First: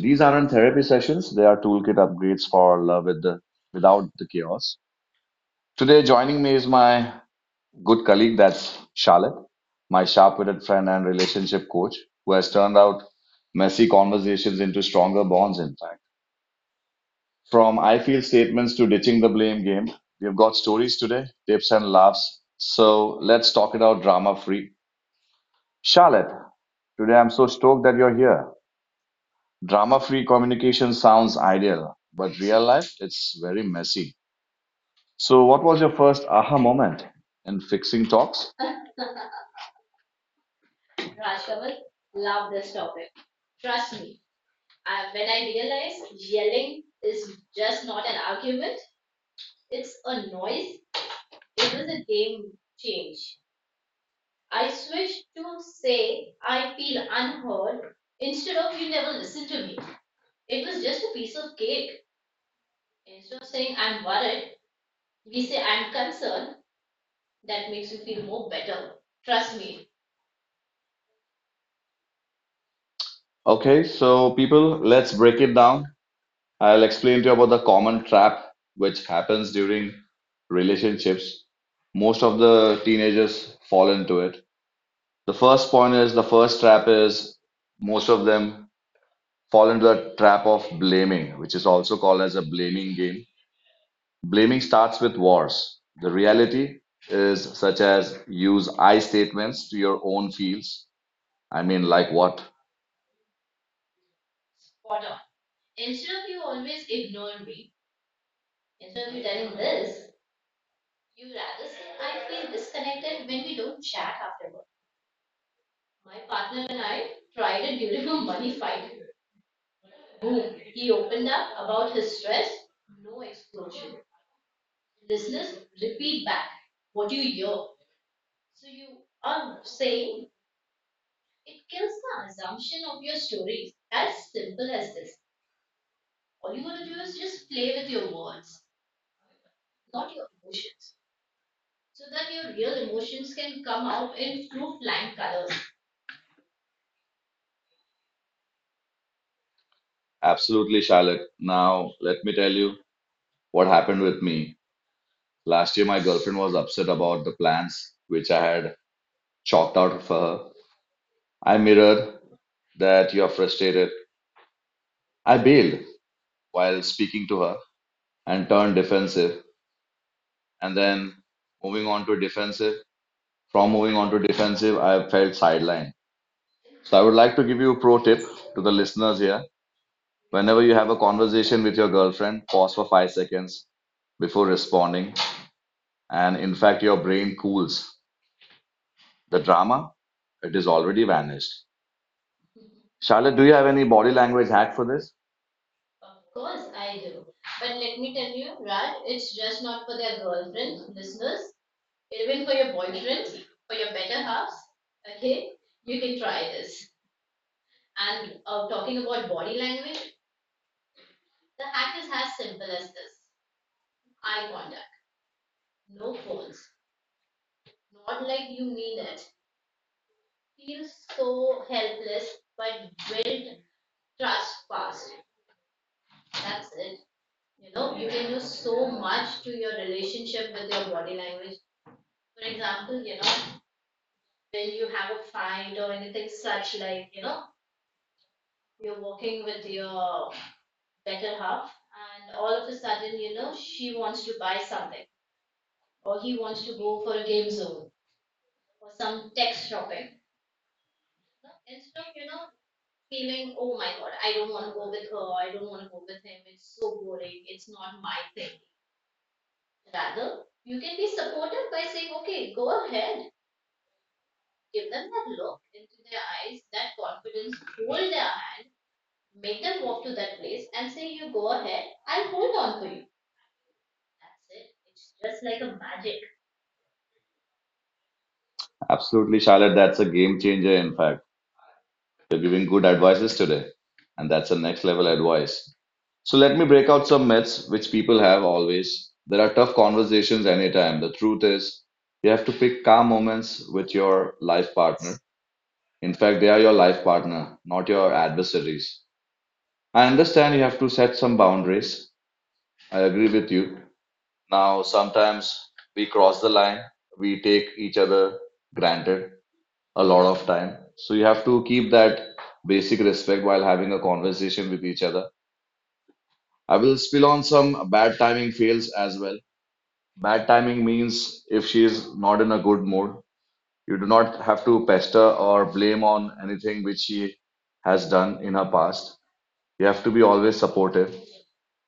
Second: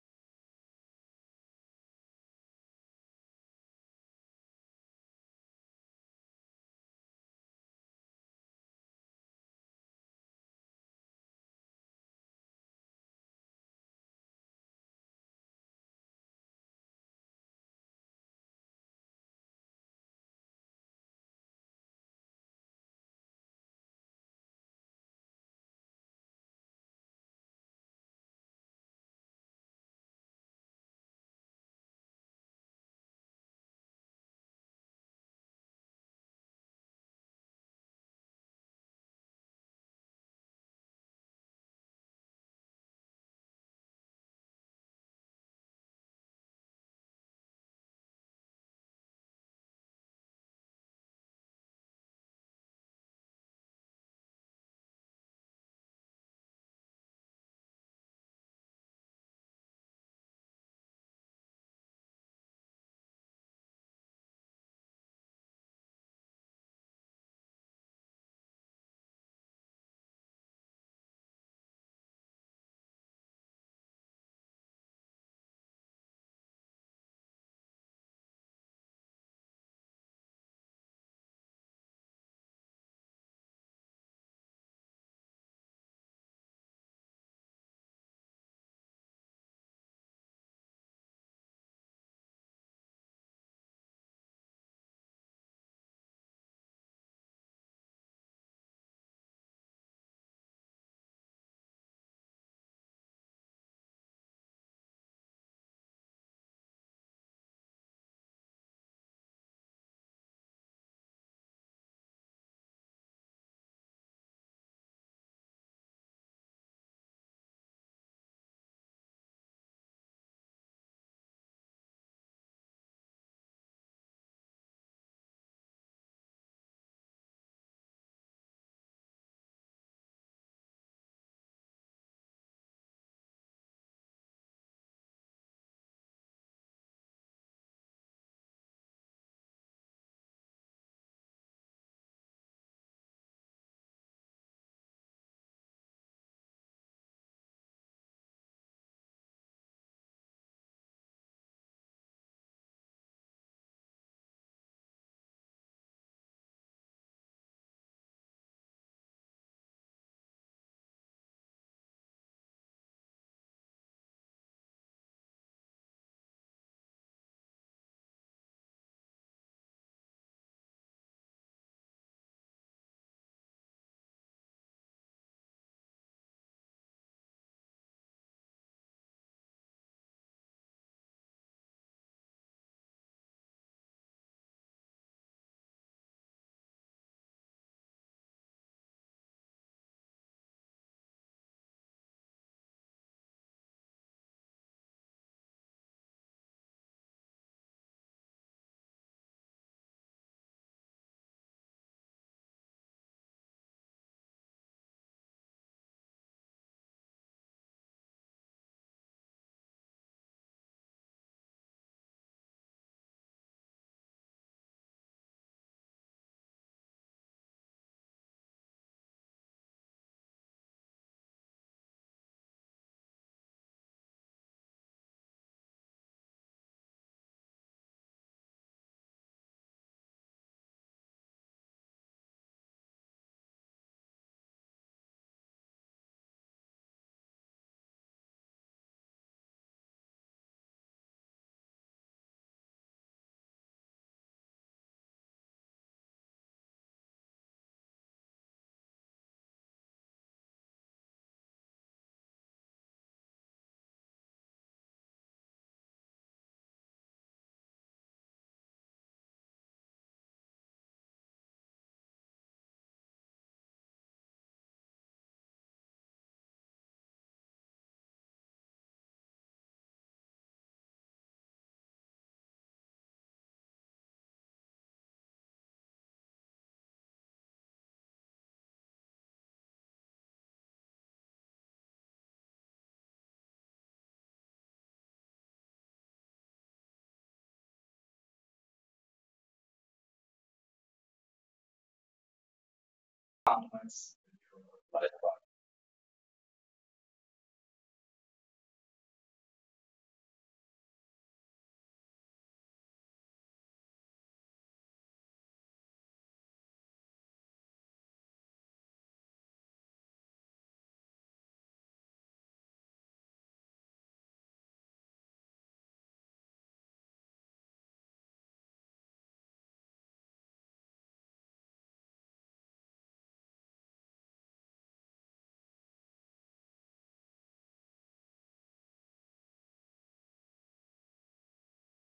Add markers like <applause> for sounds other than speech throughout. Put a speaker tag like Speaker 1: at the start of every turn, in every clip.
Speaker 1: These aren't therapy sessions, they are toolkit upgrades for love without the chaos. Today, joining me is my good colleague, that's Charlotte, my sharp witted friend and relationship coach, who has turned out messy conversations into stronger bonds, in fact. From I feel statements to ditching the blame game, we've got stories today, tips and laughs. So let's talk it out drama free. Charlotte, today I'm so stoked that you're here. Drama free communication sounds ideal, but real life, it's very messy. So, what was your first aha moment in fixing talks? Okay, so people, let's break it down. I'll explain to you about the common trap which happens during relationships. Most of the teenagers fall into it. The first trap is most of them fall into the trap of blaming, which is also called as a blaming game. Blaming starts with wars. The reality is such as use I statements to your own fields. I mean, like what? Absolutely, Charlotte. Now, let me tell you what happened with me. Last year, my girlfriend was upset about the plans which I had chalked out for her. I mirrored that you are frustrated. I bailed while speaking to her and turned defensive. And then moving on to defensive, moving on to defensive, I felt sidelined. So I would like to give you a pro tip to the listeners here. Whenever you have a conversation with your girlfriend, pause for 5 seconds before responding. And in fact, your brain cools. The drama, it is already vanished. Charlotte, do you have any body language hack for this? Absolutely, Charlotte. That's a game changer. In fact, you're giving good advices today, and that's a next level advice. So let me break out some myths which people have always. There are tough conversations anytime. The truth is, you have to pick calm moments with your life partner. In fact, they are your life partner, not your adversaries. I understand you have to set some boundaries. I agree with you. Now, sometimes we cross the line, we take each other granted a lot of time. So you have to keep that basic respect while having a conversation with each other. I will spill on some bad timing fails as well. Bad timing means if she is not in a good mood, you do not have to pester or blame on anything which she has done in her past. You have to be always supportive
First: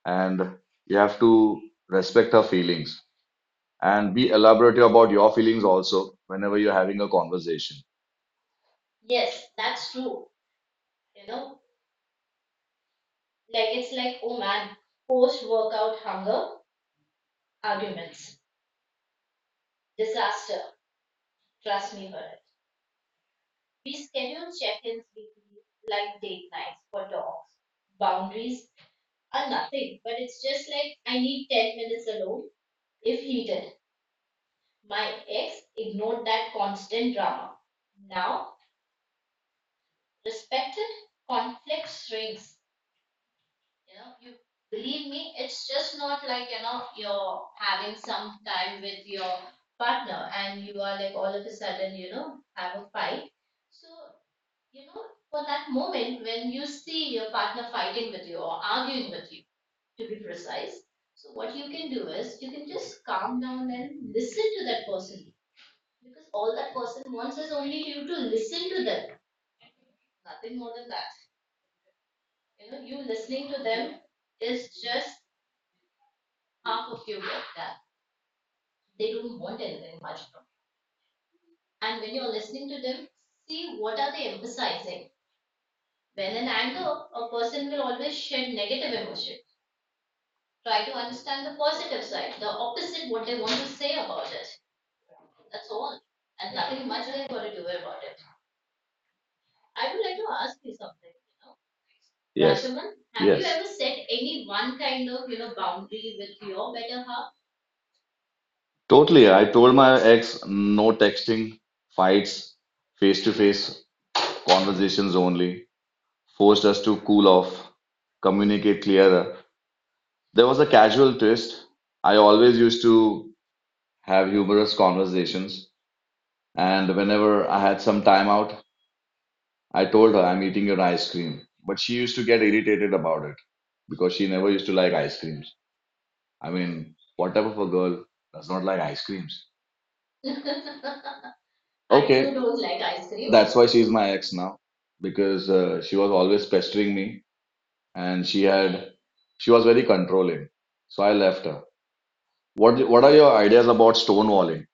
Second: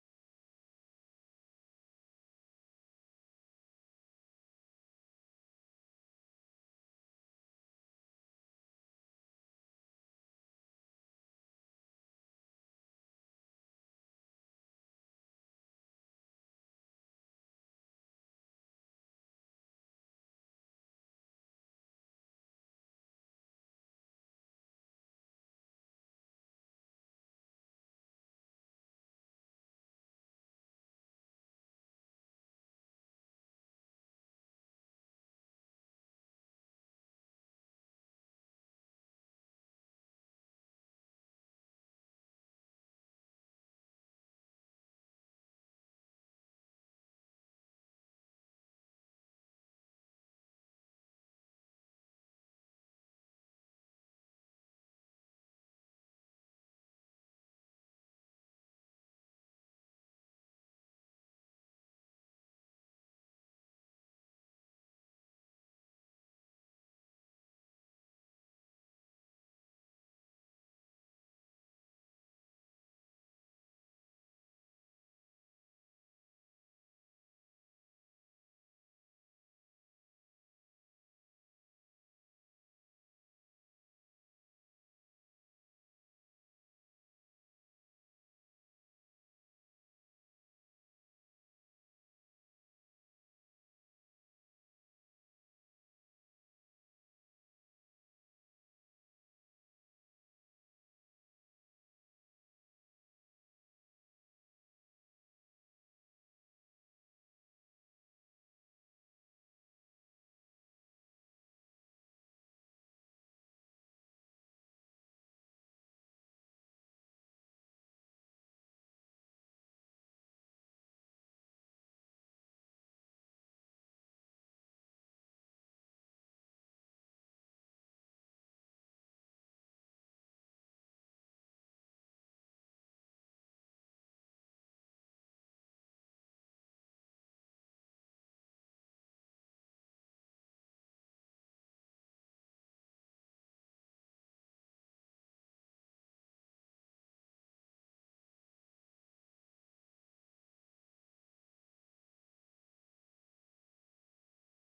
Speaker 1: and you have to respect her feelings and be elaborative about your feelings also whenever you're having a conversation. Yes. Yes. Totally. I told my ex no texting, fights, face to face conversations only, forced us to cool off, communicate clearer. There was a casual twist. I always used to have humorous conversations, and whenever I had some time out, I told her I'm eating your ice cream, but she used to get irritated about it because she never used to like ice creams. I mean, what type of a girl does not like ice creams? I Okay, too don't like ice cream. That's why she's my ex now because she was always pestering me and she was very controlling. So I left her. What are your ideas about stonewalling?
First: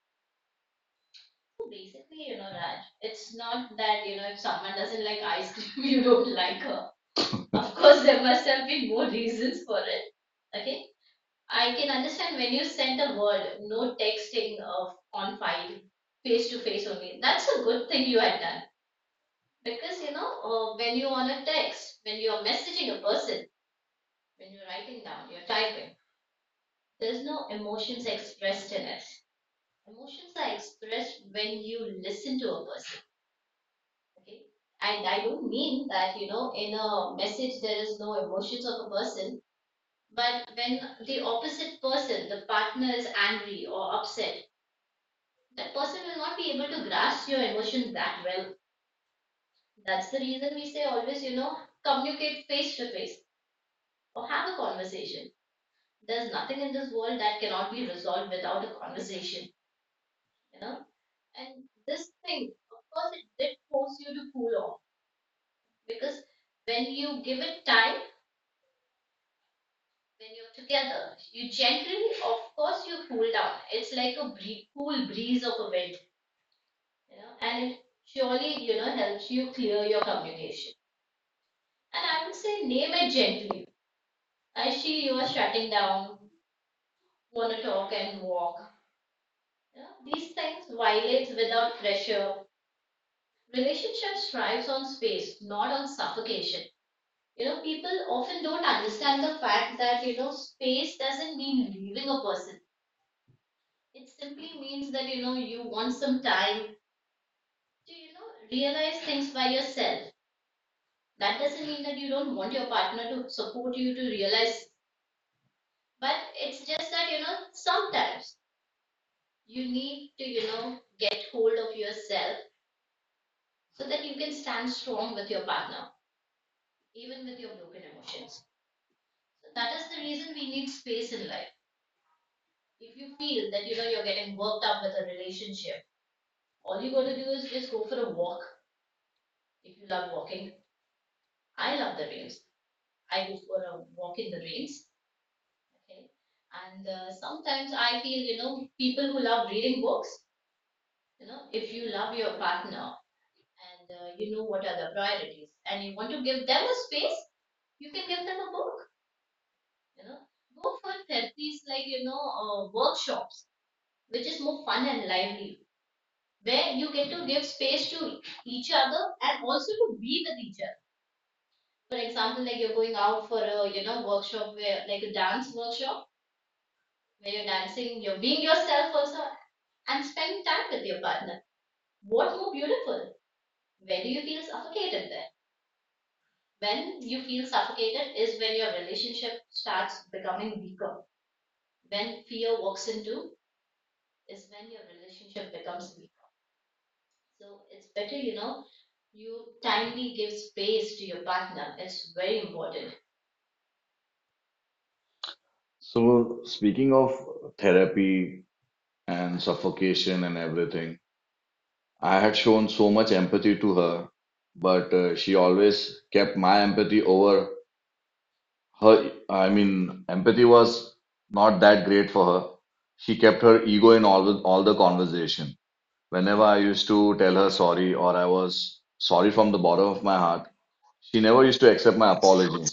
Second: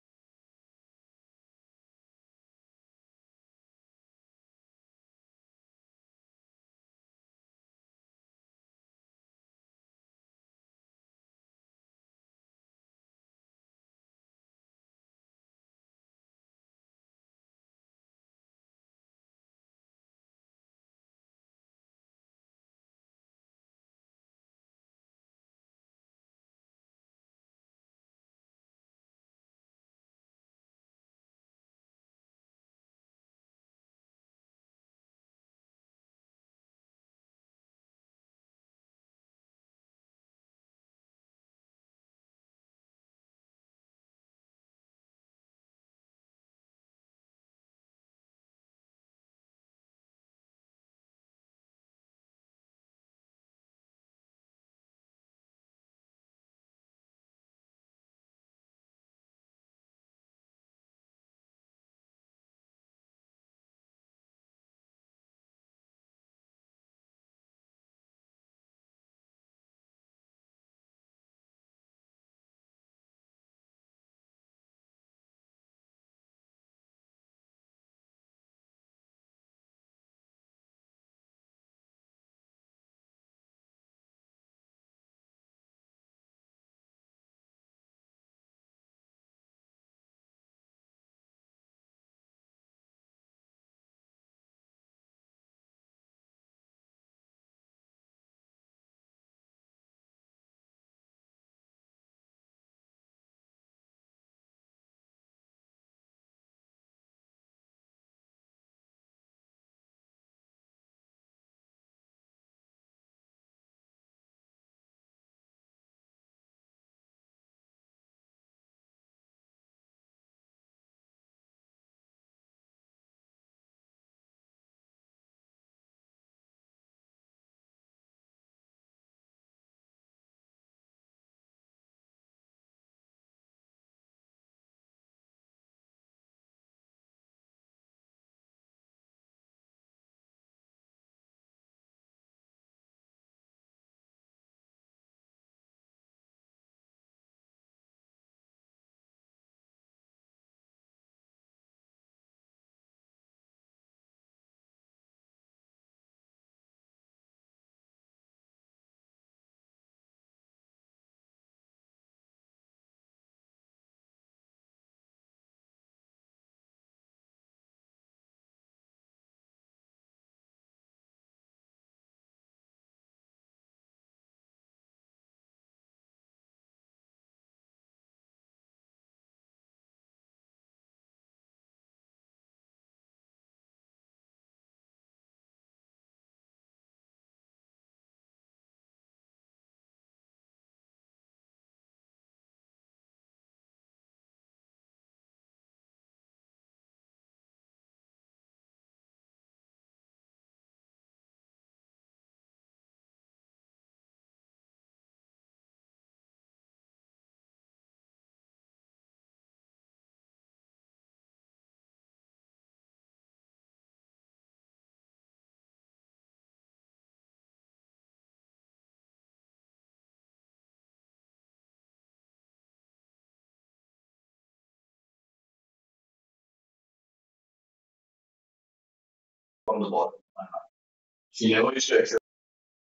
Speaker 1: So speaking of therapy and suffocation and everything I had shown so much empathy to her, but she always kept my empathy over her. I mean, empathy was not that great for her. She kept her ego in all the conversation. Whenever I used to tell her sorry or I was sorry from the bottom of my heart, she never used to accept my apology.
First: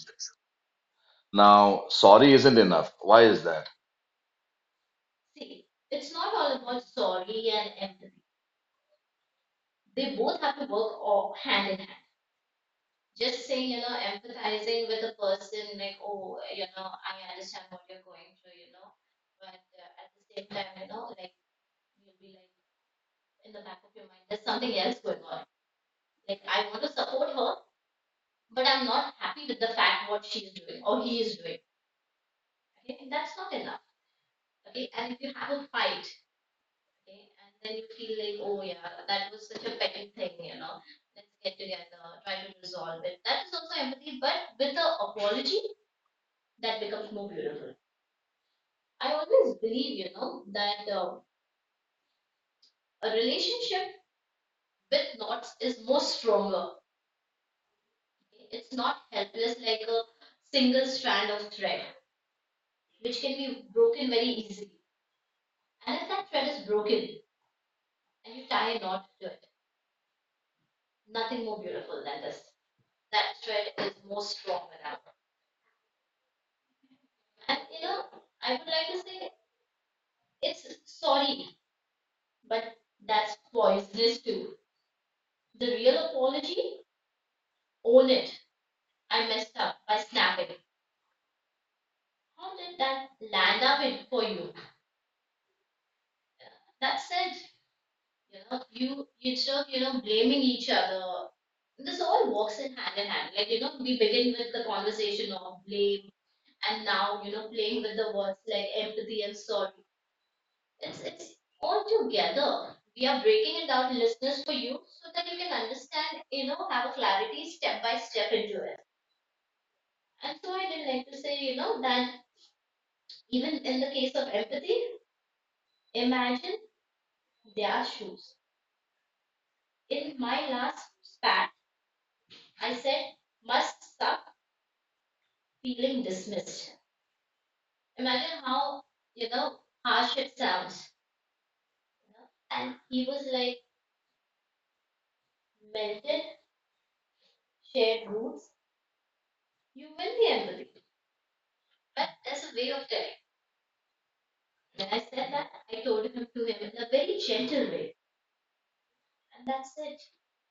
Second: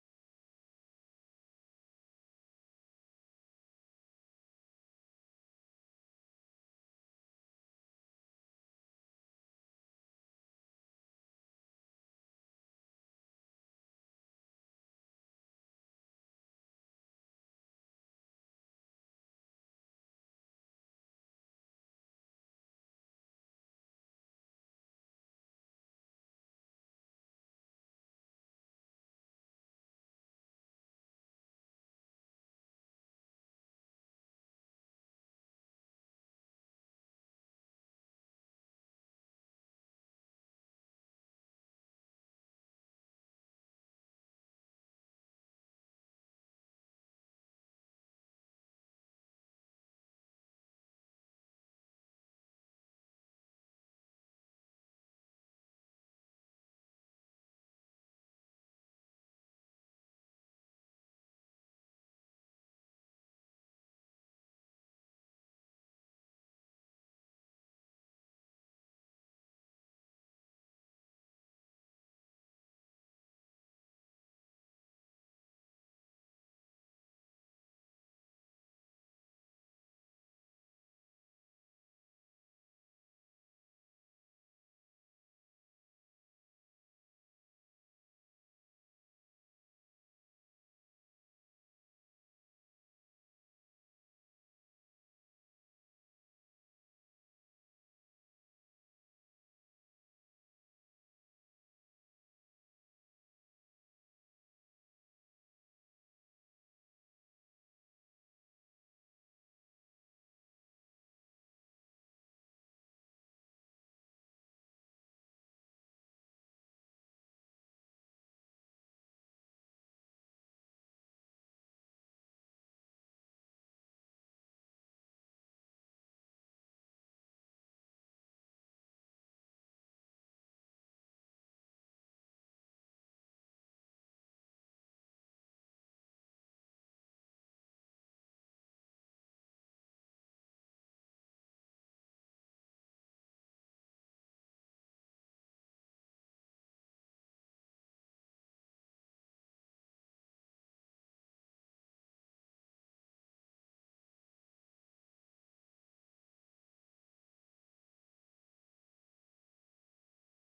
Speaker 1: Now, sorry isn't enough. Why is that?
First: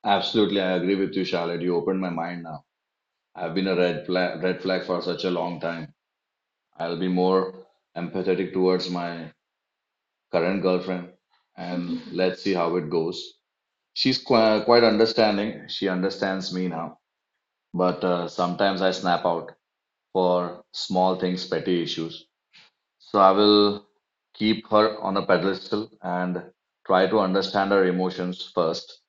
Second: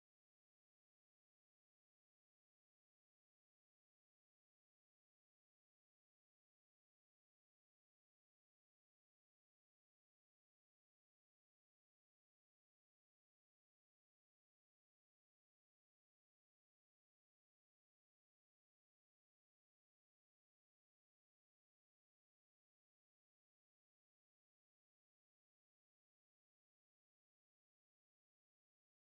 Speaker 1: Absolutely, I agree with you, Charlotte. You opened my mind now. I've been a red flag for such a long time. I'll be more empathetic towards my current girlfriend and <laughs> let's see how it goes. She's quite, quite understanding. She understands me now, but sometimes I snap out for small things, petty issues. So I will keep her on a pedestal and try to understand her emotions first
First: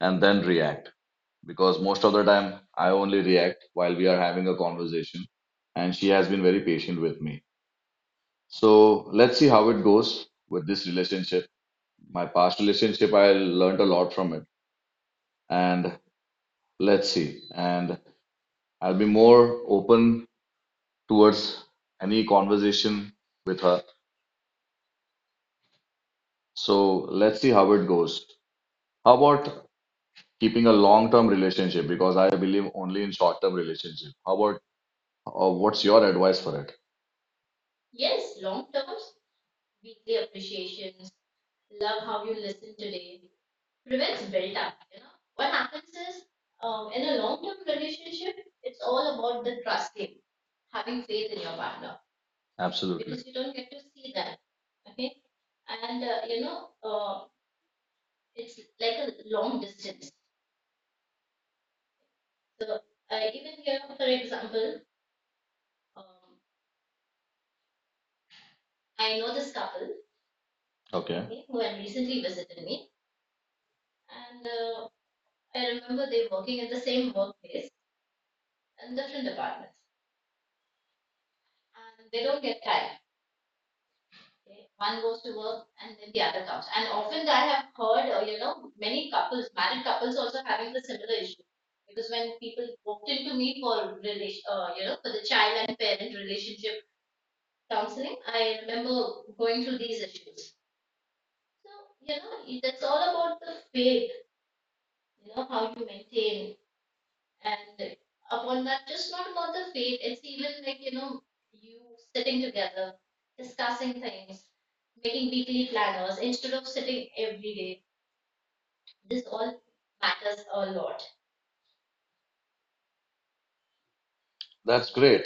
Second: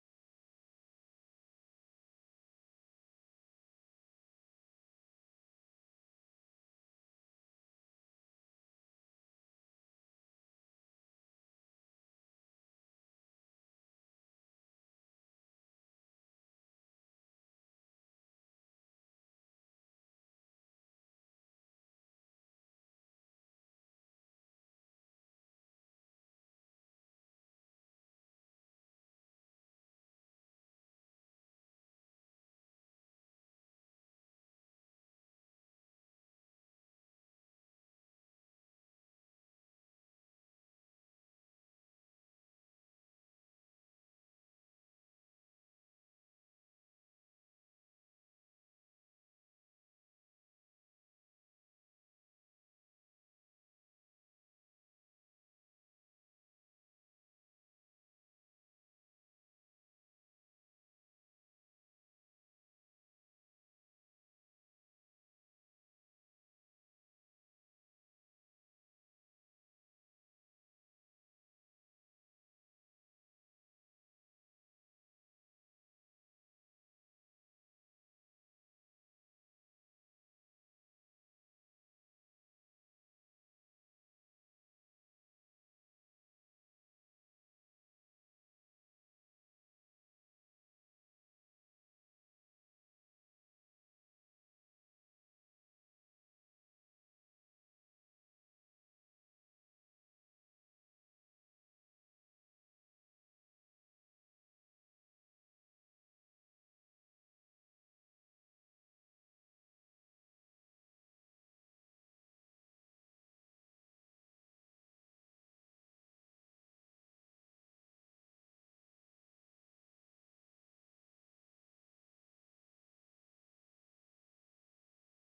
Speaker 1: and then react. Because most of the time, I only react while we are having a conversation, and she has been very patient with me. So let's see how it goes with this relationship. My past relationship, I learned a lot from it. And let's see. And I'll be more open towards any conversation with her. So let's see how it goes. How about keeping a long-term relationship? Because I believe only in short-term relationship. How about, or what's your advice for it? Absolutely. Because you don't get to see that. Okay. Who had recently visited me. That's great.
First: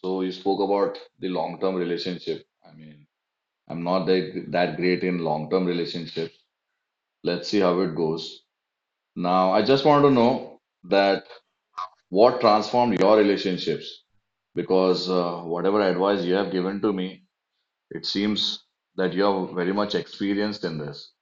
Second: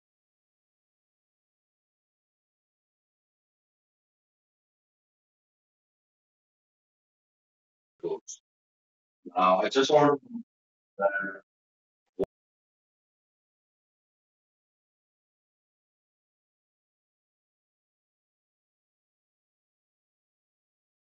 Speaker 1: So you spoke about the long-term relationship. I mean, I'm not that great in long-term relationships. Let's see how it goes. Now, I just want to know that what transformed your relationships? Because whatever advice you have given to me, it seems that you are very much experienced in this.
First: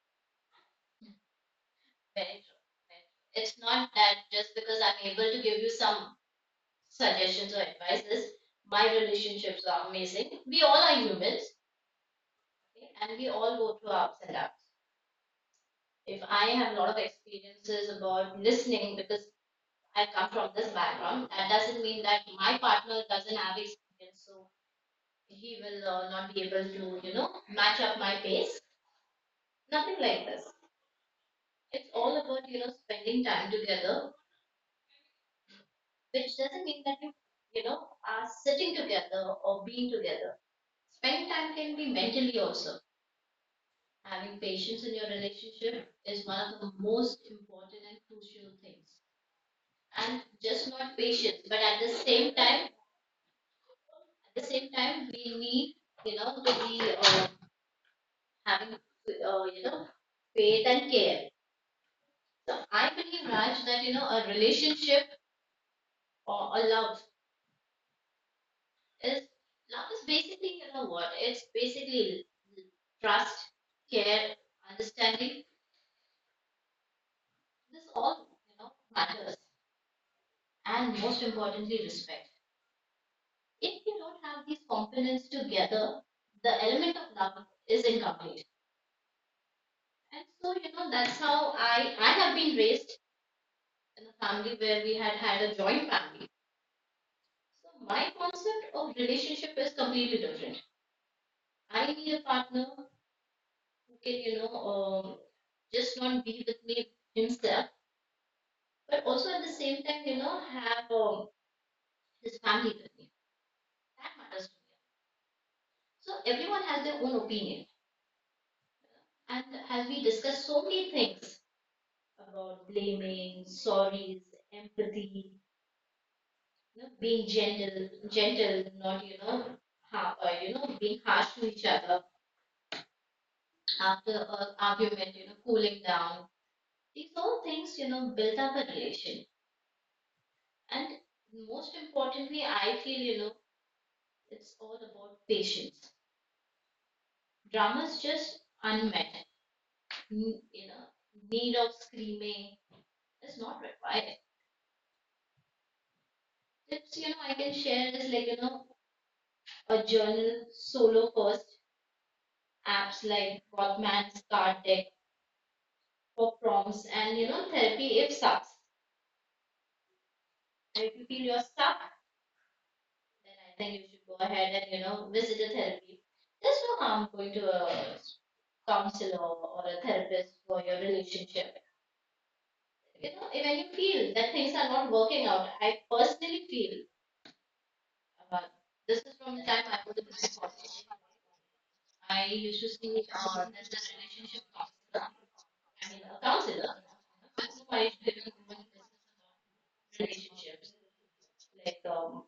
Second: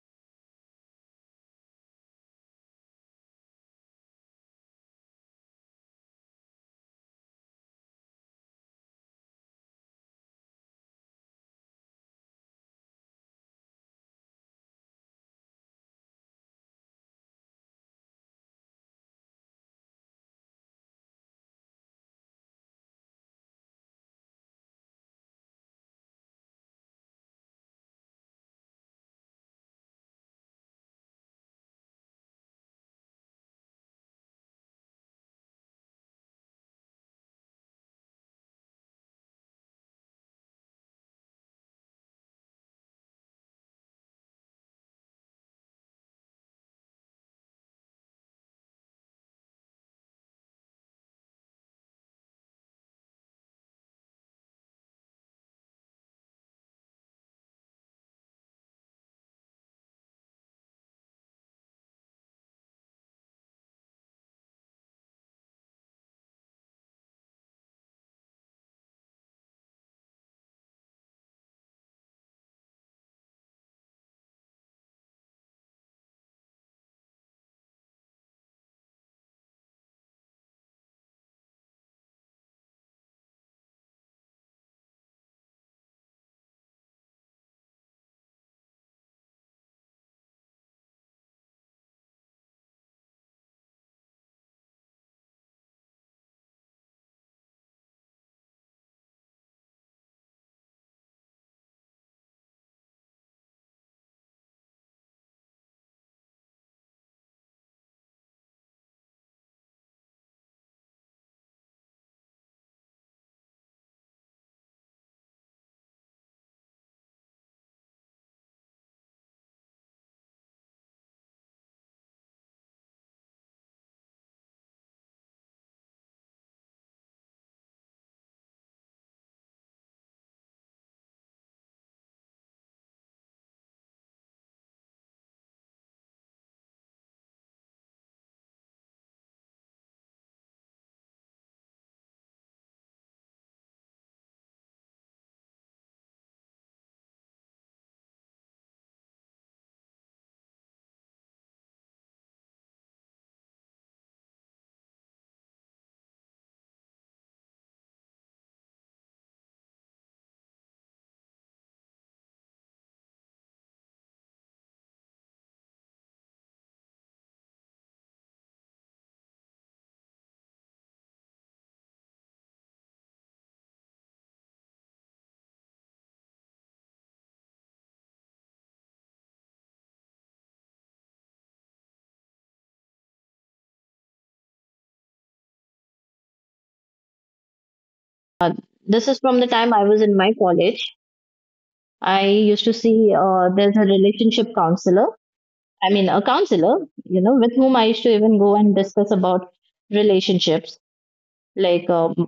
Speaker 2: This is from the time I was in my college. I used to see there's a relationship counselor. I mean, a counselor, you know, with whom I used to even go and discuss about relationships. Like,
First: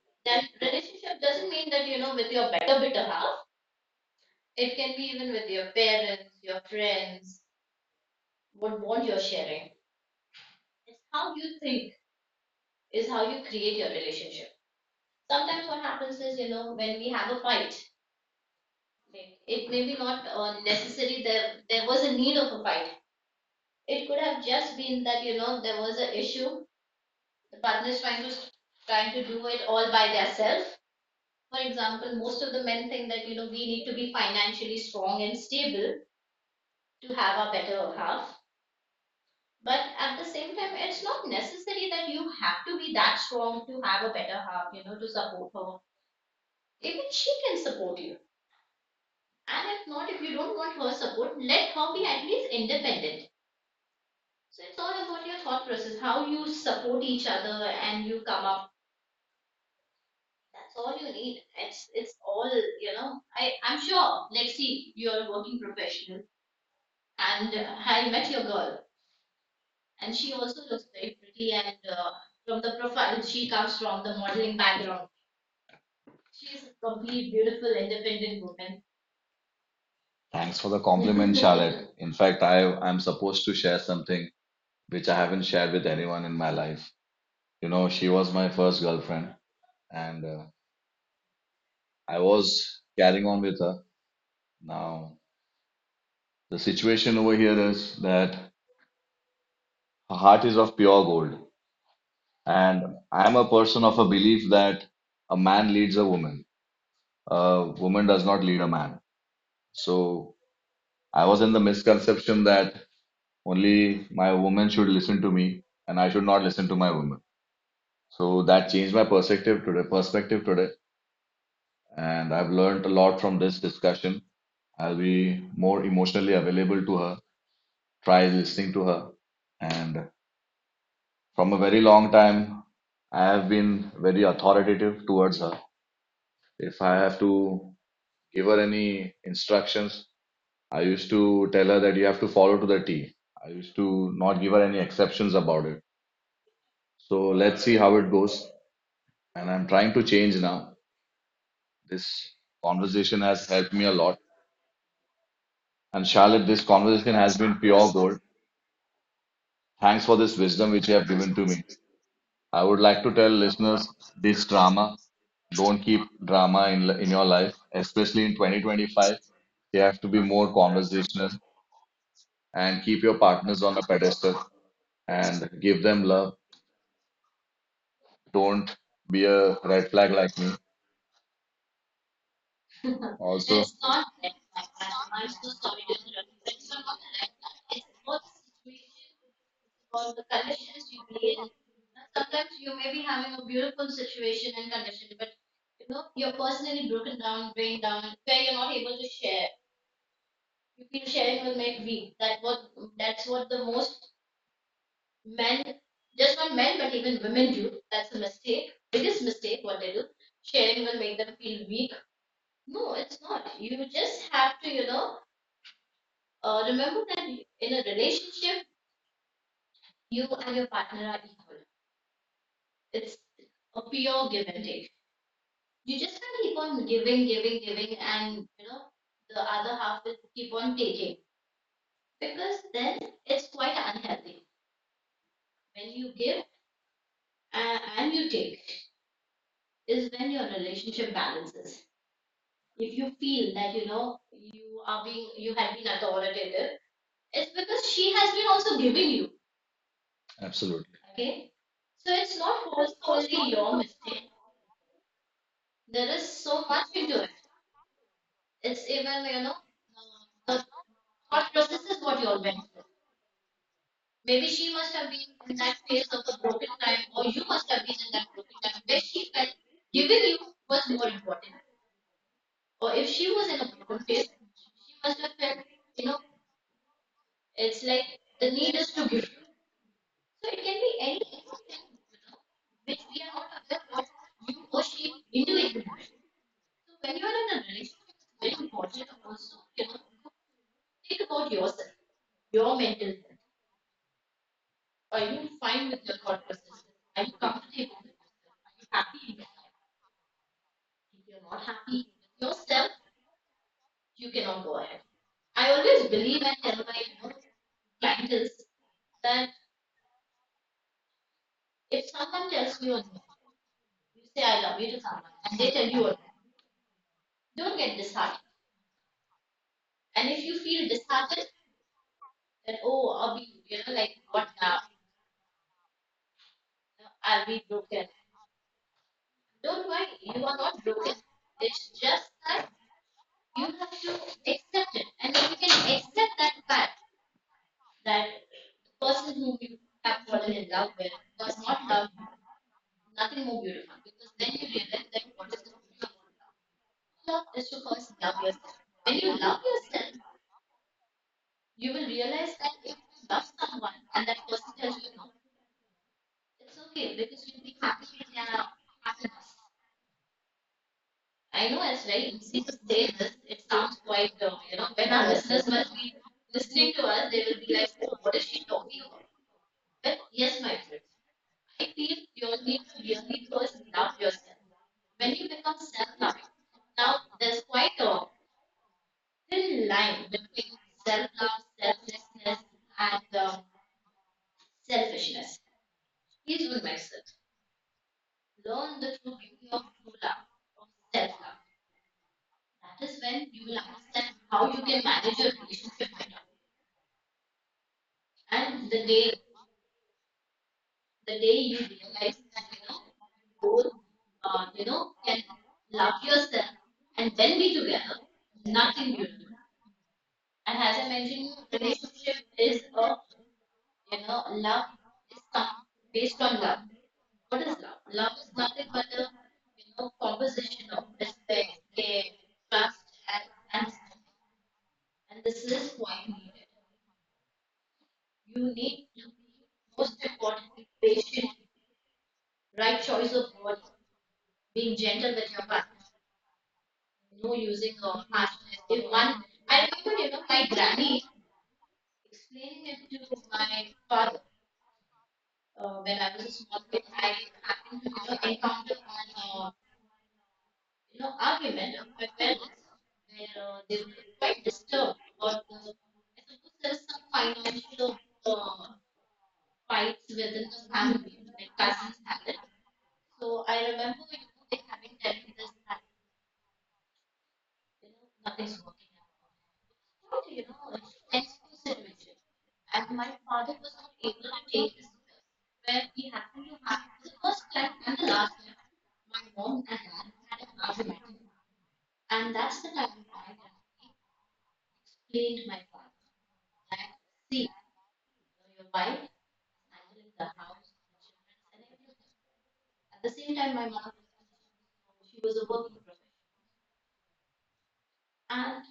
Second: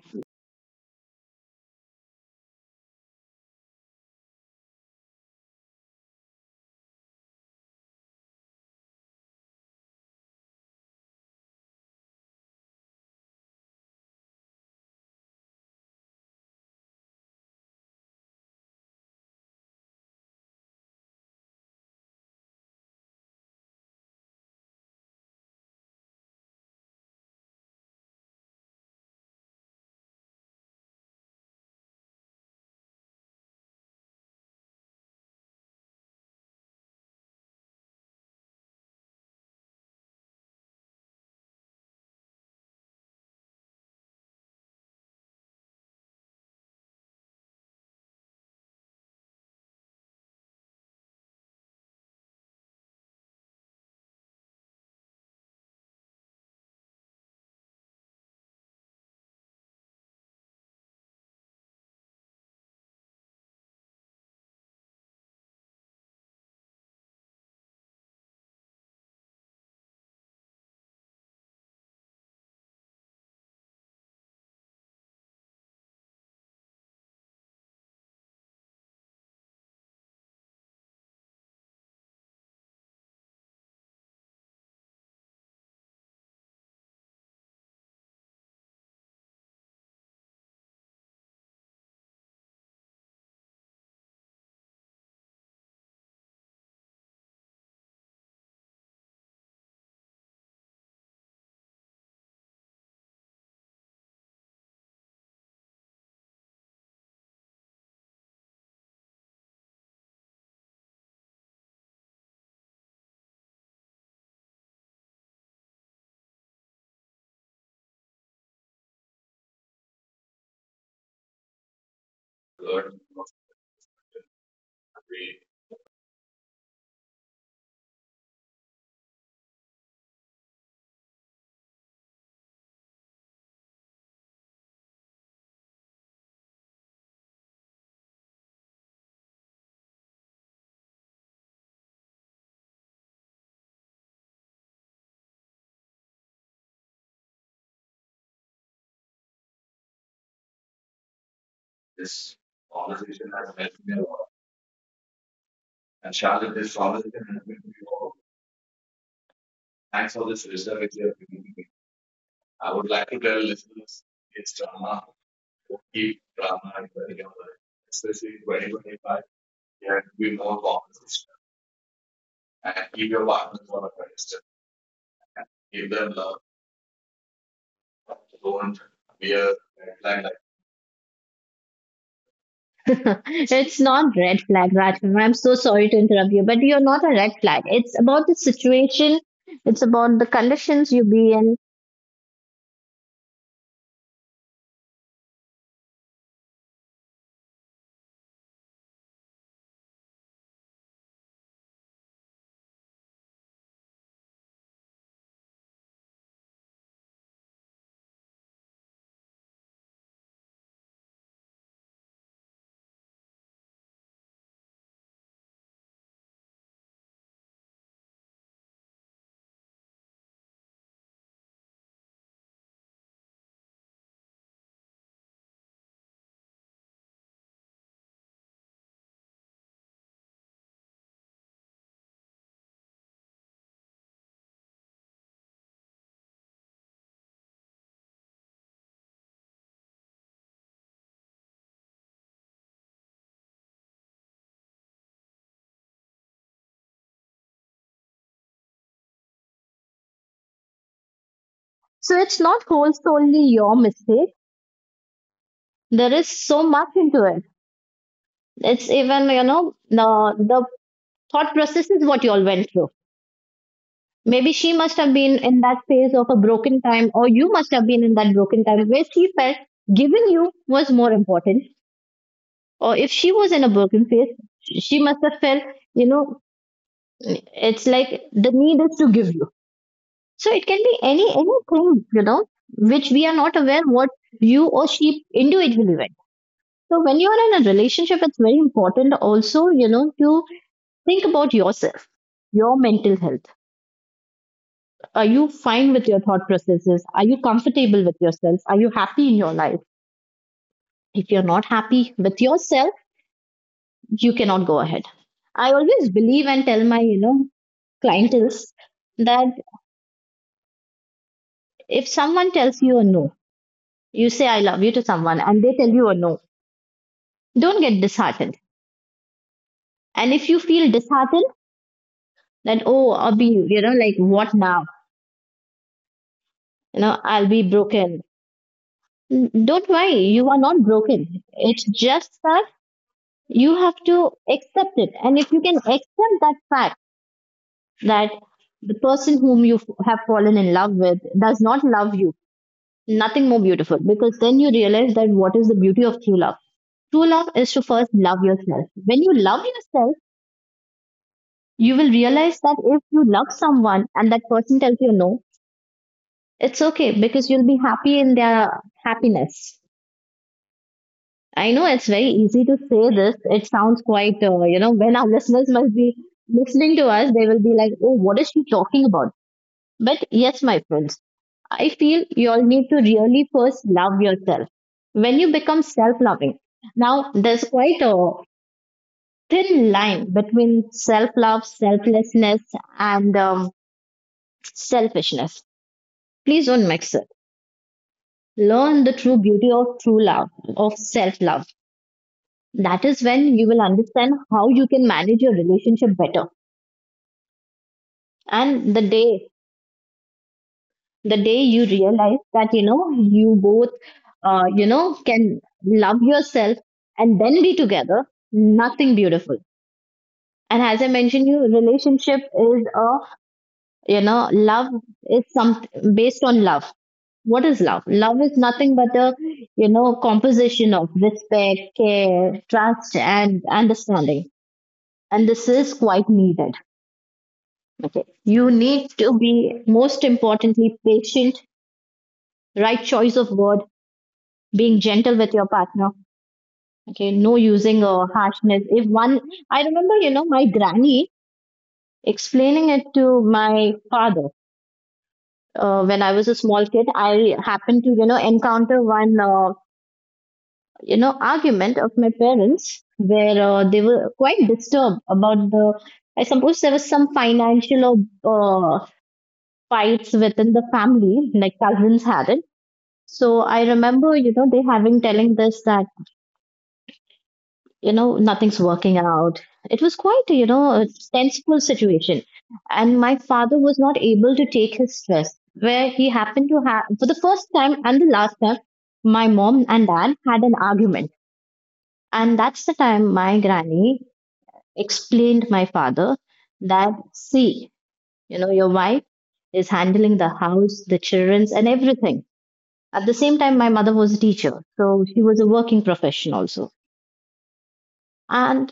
Speaker 1: Thanks for the compliment, <laughs> Charlotte. In fact, I'm supposed to share something which I haven't shared with anyone in my life. You know, she was my first girlfriend and I was carrying on with her. Now, the situation over here is that her heart is of pure gold. And I'm a person of a belief that a man leads a woman does not lead a man. So, I was in the misconception that only my woman should listen to me and I should not listen to my woman. So, that changed my perspective today. And I've learned a lot from this discussion. I'll be more emotionally available to her try listening to her. And from a very long time, I have been very authoritative towards her. If I have to give her any instructions, I used to tell her that you have to follow to the T. I used to not give her any exceptions about it. So let's see how it goes. And I'm trying to change now. This conversation has helped me a lot. And Charlotte, this conversation has been pure gold. Thanks for this wisdom which you have given to me. I would like to tell listeners this drama. Don't keep drama in your life, especially in 2025. You have to be more conversational and keep your partners on a pedestal and give them love. Don't be a red flag like me.
Speaker 2: <laughs> it's
Speaker 1: Also,
Speaker 2: not red flag, Rajkumar. I'm so sorry to interrupt you, but you're not a red flag. It's about the situation. It's about the conditions you be in.
Speaker 1: absolutely.
Speaker 2: So it's not whole solely your mistake. There is so much into it. It's even, you know, the thought process is what you all went through. Maybe she must have been in that phase of a broken time, or you must have been in that broken time where she felt giving you was more important. Or if she was in a broken phase, she must have felt, you know, it's like the need is to give you. So it can be anything, you know, which we are not aware what you or she individually went. So when you are in a relationship, it's very important also, you know, to think about yourself, your mental health. Are you fine with your thought processes? Are you comfortable with yourself? Are you happy in your life? If you're not happy with yourself, you cannot go ahead. I always believe and tell my, you know, clientels that if someone tells you a no, you say I love you to someone and they tell you a no, don't get disheartened. And if you feel disheartened that, oh, I'll be, you know, like what now? You know, I'll be broken. Don't worry, you are not broken. It's just that you have to accept it. And if you can accept that fact that the person whom have fallen in love with does not love you, nothing more beautiful, because then you realize that what is the beauty of true love. True love is to first love yourself. When you love yourself, you will realize that if you love someone and that person tells you no, it's okay because you'll be happy in their happiness. I know it's very easy to say this. It sounds quite, you know, when our <laughs> listeners must be listening to us, they will be like, oh, what is she talking about? But yes, my friends, I feel you all need to really first love yourself. When you become self loving, now there's quite a thin line between self love, selflessness, and selfishness. Please don't mix it. Learn the true beauty of true love, of self love. That is when you will understand how you can manage your relationship better, and the day you realize that, you know, you both you know can love yourself and then be together, nothing beautiful. And as I mentioned, you relationship is a, you know, love is some, based on love. What is love? Love is nothing but a, you know, composition of respect, care, trust, and understanding, and this is quite needed. Okay. You need to be, most importantly, patient, right choice of word, being gentle with your partner. Okay. No using or harshness. If one, I remember, you know, my granny explaining it to my father. When I was a small kid, I happened to, you know, encounter one, you know, argument of my parents where they were quite disturbed about the, I suppose there was some financial or fights within the family, like cousins had it. So I remember, you know, they having telling this that, you know, nothing's working out. It was quite, you know, a sensible situation. And my father was not able to take his stress, where he happened to have, for the first time and the last time, my mom and dad had an argument. And that's the time my granny explained my father that, see, you know, your wife is handling the house, the children's, and everything. At the same time, my mother was a teacher, so she was a working professional. And,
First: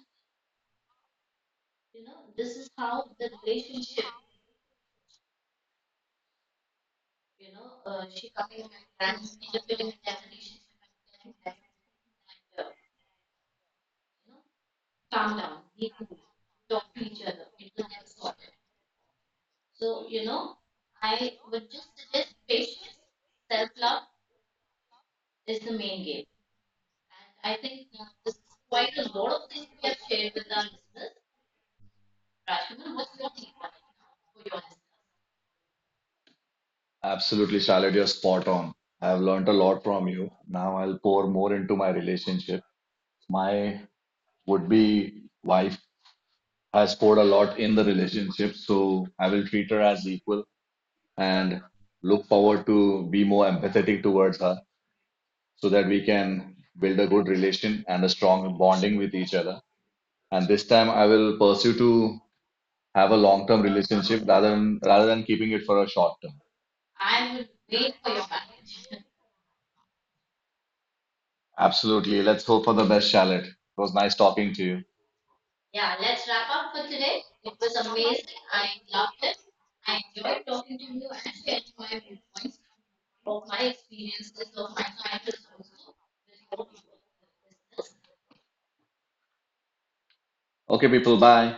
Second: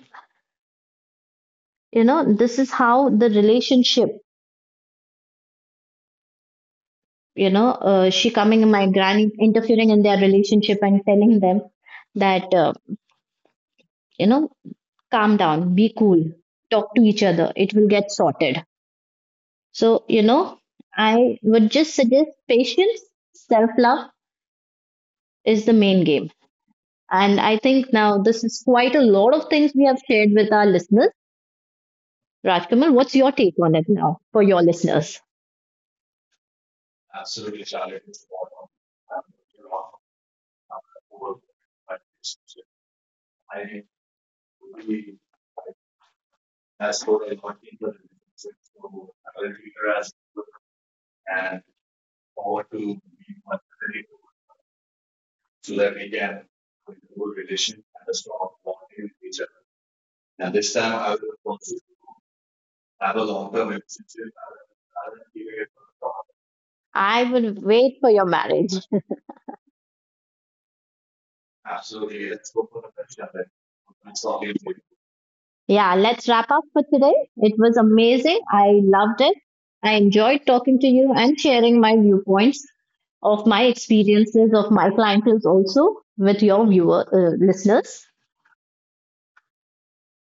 Speaker 2: you know, this is how the relationship, you know, she coming in, my granny interfering in their relationship and telling them that, you know, calm down, be cool, talk to each other, it will get sorted. So, you know, I would just suggest patience. Self love is the main game. And I think now this is quite a lot of things we have shared with our listeners. Rajkumar, what's your take on it now for your listeners?
Speaker 1: Absolutely, Charlotte, you're spot on. I've learned a lot from you. Now I'll pour more into my relationship. My would-be wife has poured a lot in the relationship, so I will treat her as equal. And look forward to be more empathetic towards her so that we can build a good relation and a strong bonding with each other. And this time I will pursue to have a long-term relationship rather than keeping it for a short term.
Speaker 2: I will wait for your marriage.
Speaker 1: Absolutely. Let's hope for the best, Charlotte. It was nice talking to you.
Speaker 2: Yeah, let's wrap up for today. It was amazing. I loved it. I enjoyed talking to you and sharing my viewpoints of my experiences of my clientele also with your viewer listeners.
Speaker 1: Okay, people, bye.